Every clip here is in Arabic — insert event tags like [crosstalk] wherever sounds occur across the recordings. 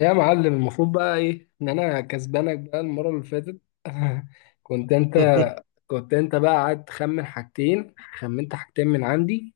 يا معلم المفروض بقى ايه ان انا كسبانك بقى المره اللي فاتت. [laughs] كنت انت [laughs] كنت انت بقى قاعد تخمن حاجتين، خمنت حاجتين من عندي.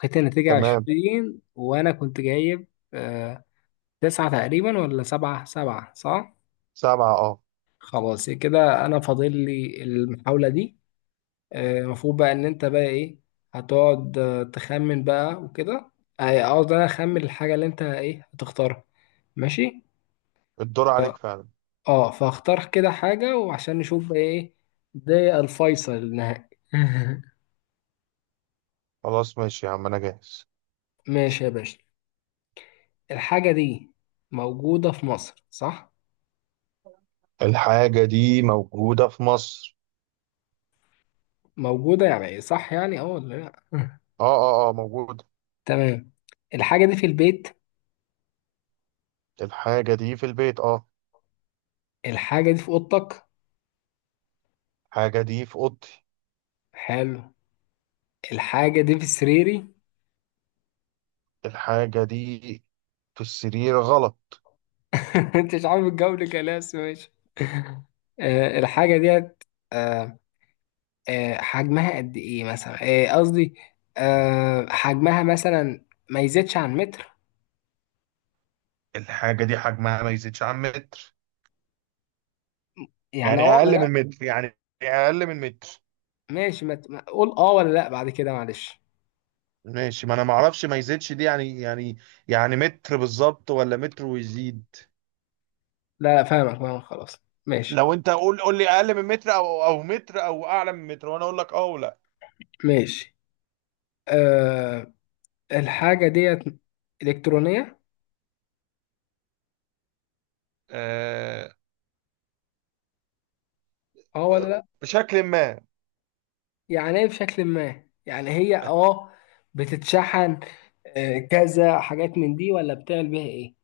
لقيت النتيجه تمام. 20 وانا كنت جايب آه تسعه تقريبا ولا سبعه، سبعه صح. سبعة، اه. خلاص كده انا فاضل لي المحاوله دي. المفروض بقى ان انت بقى ايه، هتقعد تخمن بقى وكده. اقعد انا اخمن الحاجه اللي انت ايه هتختارها. ماشي، الدور عليك فعلا. اه فاختار كده حاجة وعشان نشوف بقى ايه، ده الفيصل النهائي. [laughs] خلاص ماشي يا عم، انا جاهز. ماشي يا باشا. الحاجة دي موجودة في مصر صح؟ الحاجة دي موجودة في مصر. موجودة يعني ايه؟ صح يعني اه ولا لا؟ [laughs] اه اه اه، موجودة. تمام. الحاجة دي في البيت. الحاجة دي في البيت، اه. الحاجة دي في أوضتك. الحاجة دي في اوضتي. حلو. الحاجة دي في سريري. الحاجة دي في السرير غلط. [laughs] انت مش عارف الجو كلاس ماشي. آه الحاجة ديت. آه حجمها قد ايه مثلا؟ قصدي حجمها مثلا ما يزيدش عن متر. الحاجة دي حجمها ما يزيدش عن متر، يعني اه يعني ولا اقل لا. من متر يعني اقل من متر ماشي، ما ت- ما- قول اه ولا لا بعد كده معلش. ماشي، ما انا ما اعرفش ما يزيدش دي يعني متر بالظبط ولا متر ويزيد. لا فاهمك، فاهمك، خلاص ماشي. لو انت قول لي اقل من متر او متر او اعلى من متر وانا اقول لك اه ولا. ماشي. أه الحاجة ديت إلكترونية آه، اه ولا لا؟ بشكل ما. يعني ايه بشكل ما؟ يعني هي اه بتتشحن؟ كذا حاجات من دي ولا بتعمل بيها ايه؟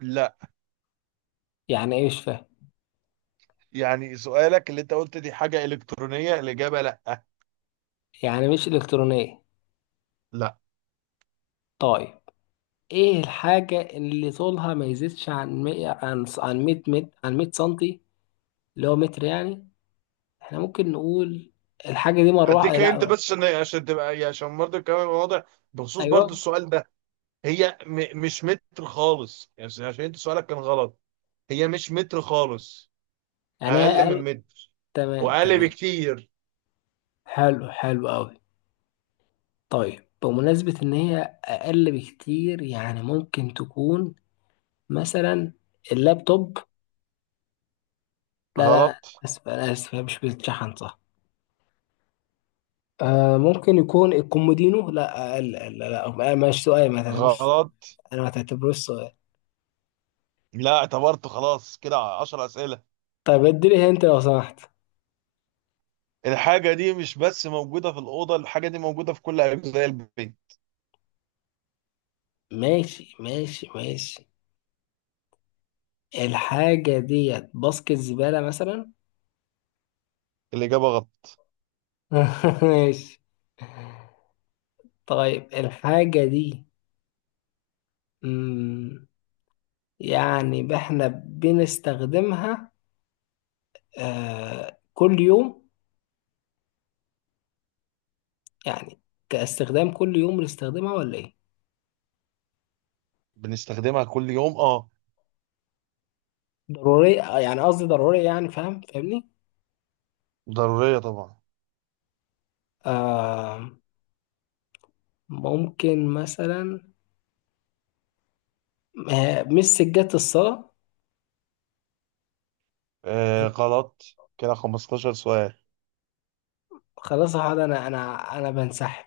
لا، يعني ايه؟ مش فاهم. يعني سؤالك اللي انت قلت دي حاجه الكترونيه، الاجابه لا. يعني مش إلكترونية. لا. طيب ايه الحاجة اللي طولها ما يزيدش عن 100، عن 100 متر، عن 100 سنتي اللي هو متر يعني؟ احنا ممكن نقول الحاجة دي مروحة؟ اديك انت لا. بس عشان تبقى يعني عشان برضه الكلام يبقى واضح، بخصوص ايوه، برضه السؤال ده. هي مش متر خالص، يعني عشان انت سؤالك كان غلط. هي مش متر خالص. انا اقل من اقل. متر، تمام واقل تمام. بكتير. حلو، حلو قوي. طيب بمناسبة ان هي اقل بكتير، يعني ممكن تكون مثلا اللابتوب؟ لا لا غلط لا اسف، انا اسف، هي مش بتتشحن صح. آه ممكن يكون الكومودينو؟ لا اقل، لا لا لا، مش سؤال، ما تعتبروش. غلط. انا ما تعتبروش سؤال. لا اعتبرته، خلاص كده 10 اسئله. طيب اديني انت لو سمحت. الحاجة دي مش بس موجودة في الأوضة، الحاجة دي موجودة في كل أجزاء البيت. ماشي ماشي ماشي. الحاجة ديت باسكت زبالة مثلا؟ الإجابة غلط. [laughs] ماشي. طيب الحاجة دي مم، يعني احنا بنستخدمها كل يوم يعني، كاستخدام كل يوم بنستخدمها ولا ايه؟ بنستخدمها كل يوم، أه. ضرورية يعني قصدي ضرورية يعني، فاهم، فاهمني؟ ضرورية طبعا. آه. ممكن مثلا مش سجادة الصلاة؟ آه غلط. كده 15 سؤال. خلاص يا حاج، انا بنسحب.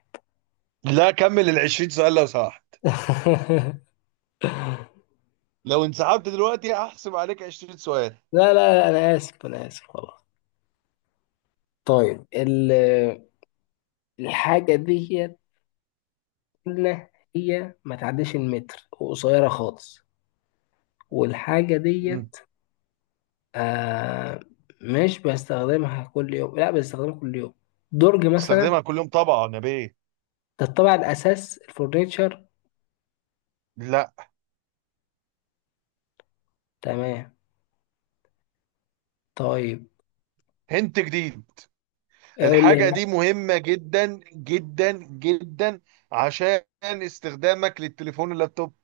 لا كمل ال 20 سؤال لو سمحت. [laughs] لو انسحبت دلوقتي هحسب عليك 20 سؤال. لا لا لا، انا اسف، انا اسف خلاص. طيب الحاجة دي إن هي ما تعديش المتر وقصيرة خالص، والحاجة مم. ديت آه مش بستخدمها كل يوم، لا بستخدمها كل يوم. درج مثلا؟ بستخدمها كل يوم طبعا يا بيه. ده الطابع الأساس الفurniture. لا. تمام. طيب هنت جديد. أقول الحاجة لي. دي مهمة جدا، جدا جدا، عشان استخدامك للتليفون واللابتوب.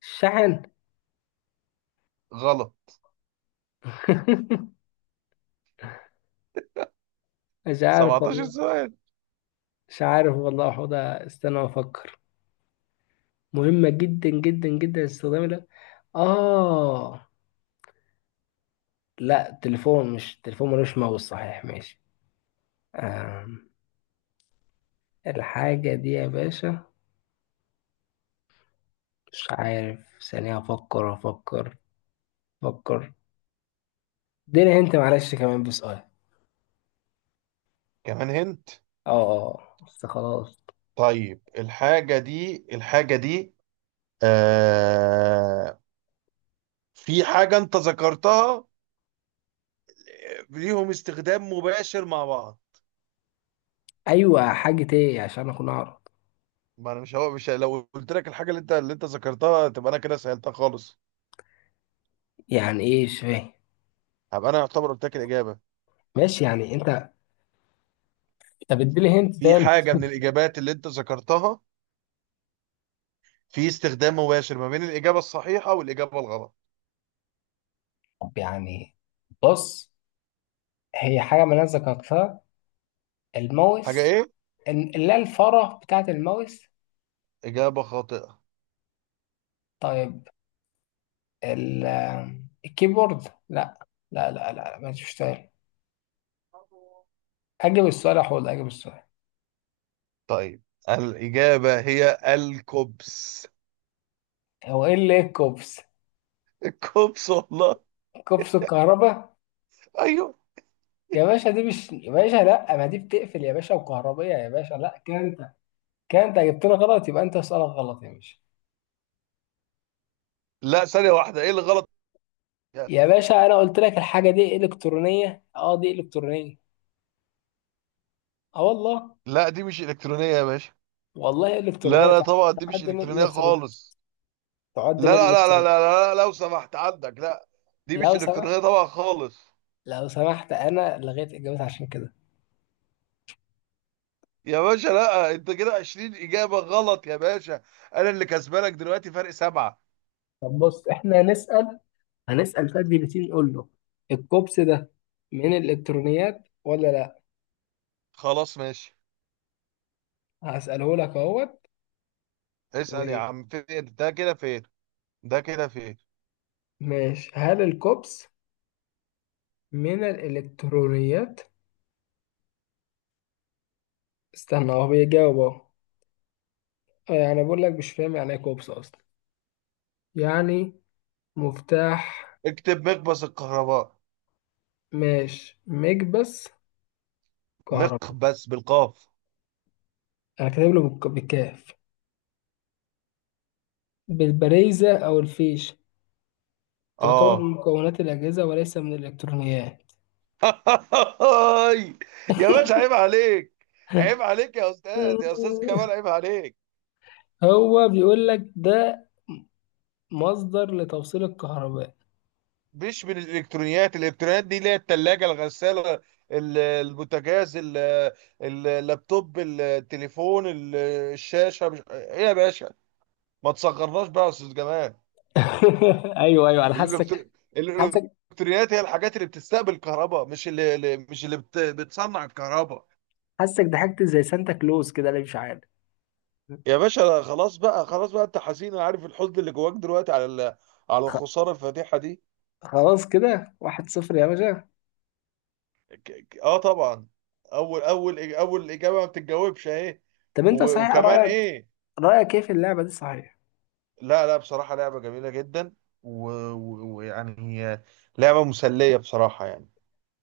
شحن؟ غلط. [laughs] مش عارف 17 والله. سؤال. مش عارف والله، حوضة استنى أفكر. مهمة جدا جدا جدا الاستخدام ده؟ آه. لا تليفون، مش تليفون ملوش ماوس صحيح ماشي. آه. الحاجة دي يا باشا مش عارف، ثانية أفكر أفكر أفكر. اديني أنت معلش كمان بسؤال. كمان هنت. أه أه آه. بس خلاص. طيب، الحاجة دي، آه، في حاجة انت ذكرتها، آه، ليهم استخدام مباشر مع بعض. أيوة حاجة إيه عشان أكون أعرف. ما انا مش هو مش لو قلت لك الحاجة اللي انت ذكرتها تبقى انا كده سألتها خالص. يعني إيه؟ مش فاهم. هبقى انا يعتبر قلت لك الإجابة. ماشي يعني أنت، طب اديني هنت في تاني. حاجة من الإجابات اللي انت ذكرتها في استخدام مباشر ما بين الإجابة الصحيحة والإجابة الغلط. طب يعني بص، هي حاجة ما ذكرتها، حاجة الماوس. ايه؟ لا الفارة بتاعة الماوس. إجابة خاطئة. طيب ال- الكيبورد؟ لا، لا ما تشتغل. أجب السؤال يا حوض، أجب السؤال. طيب، الإجابة هي الكوبس. هو إيه اللي إيه الكوبس؟ [laughs] الكوبس والله. كوبس الكهرباء؟ ايوه. يا باشا دي مش يا باشا، لا ما دي بتقفل يا باشا وكهربية يا باشا، لا كده انت، كده انت جبتنا غلط، يبقى انت سؤالك غلط يا باشا. لا، ثانية واحدة، ايه اللي غلط فيها؟ يا باشا انا قلت لك الحاجة دي الكترونية، اه دي الكترونية اه والله. لا دي مش الكترونية يا باشا. والله لا الكترونية، لا، طبعا دي مش تعد من الكترونية الالكترون، خالص. لا تعد من لا لا لا الالكترون. لا لا, لا، لو سمحت عندك، لا. دي مش لو سمحت، الكترونية طبعا خالص. لو سمحت، انا لغيت اجابتي عشان كده. يا باشا لا، انت كده 20 إجابة غلط يا باشا. انا اللي كسبانك دلوقتي فرق 7. طب بص احنا هنسأل، هنسأل شات جي بي تي، نقول له الكوبس ده من الالكترونيات ولا لا. خلاص ماشي. هسأله لك اهوت. اسأل يا عم، فين ده كده، فين ده كده، فين. وماشي، هل الكوبس من الإلكترونيات؟ استنى هو بيجاوب أهو. يعني بقول لك مش فاهم يعني إيه كوبس أصلا، يعني مفتاح. اكتب مقبس الكهرباء. ماشي، مكبس كهرباء. مقبس بالقاف. أنا كاتب له بالكاف، بالبريزة أو الفيش. تعتبر من اه. مكونات الأجهزة وليس من الإلكترونيات. هاي. يا باشا [laughs] عيب عليك. عيب عليك يا استاذ، يا استاذ جمال عيب عليك. هو بيقول لك ده مصدر لتوصيل الكهرباء. مش من الالكترونيات. الالكترونيات دي اللي هي الثلاجه، الغساله، البوتاجاز، اللابتوب، التليفون، الشاشه. مش ايه يا باشا، ما تصغرناش بقى يا استاذ جمال. [laughs] ايوه ايوه انا حاسك، الإلكتر- حاسك الالكترونيات هي الحاجات اللي بتستقبل كهرباء، مش مش اللي بتصنع الكهرباء. حاسك ضحكت زي سانتا كلوز كده اللي مش عارف. يا باشا خلاص بقى، خلاص بقى، انت حزين انا عارف الحزن اللي جواك دلوقتي على على الخساره الفادحه دي. خلاص كده واحد صفر يا باشا. اه طبعا. اول اجابه ما بتتجاوبش اهي. طب انت صحيح وكمان رأيك، ايه. رأيك ايه في اللعبة دي صحيح؟ لا لا، بصراحه لعبه جميله جدا، ويعني هي لعبه مسليه بصراحه يعني.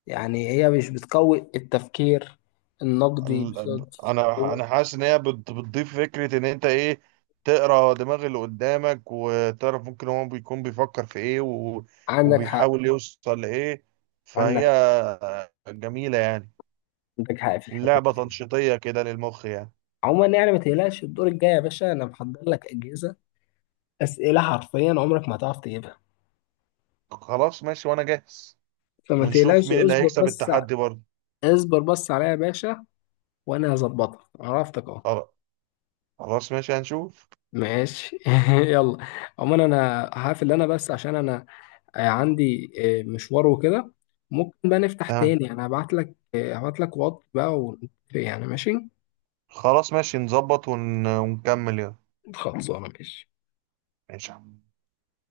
يعني هي مش بتقوي التفكير النقدي انا حاسس ان هي بتضيف فكره ان انت ايه، تقرا دماغ اللي قدامك وتعرف ممكن هو بيكون بيفكر في ايه عندك حق، وبيحاول يوصل لايه. فهي عندك جميله يعني، عندك حق في الحتة لعبه دي. تنشيطيه كده للمخ يعني. عموما يعني ما تقلقش الدور الجاي يا باشا، انا محضر لك أجهزة أسئلة حرفيا عمرك ما هتعرف تجيبها. خلاص ماشي وانا جاهز، فما ونشوف تقلقش، مين اللي اصبر هيكسب بس التحدي برضه. اصبر بس عليا يا باشا، وانا هظبطها عرفتك اهو. خلاص، خلاص ماشي هنشوف. ماشي. [laughs] يلا. عموما انا هقفل انا بس عشان انا عندي مشوار وكده. ممكن بقى نفتح تمام تاني، انا هبعت لك هبعت لك واتس بقى يعني ماشي. خلاص ماشي، نظبط ونكمل يلا. خلصانه ماشي. ماشي يا عم.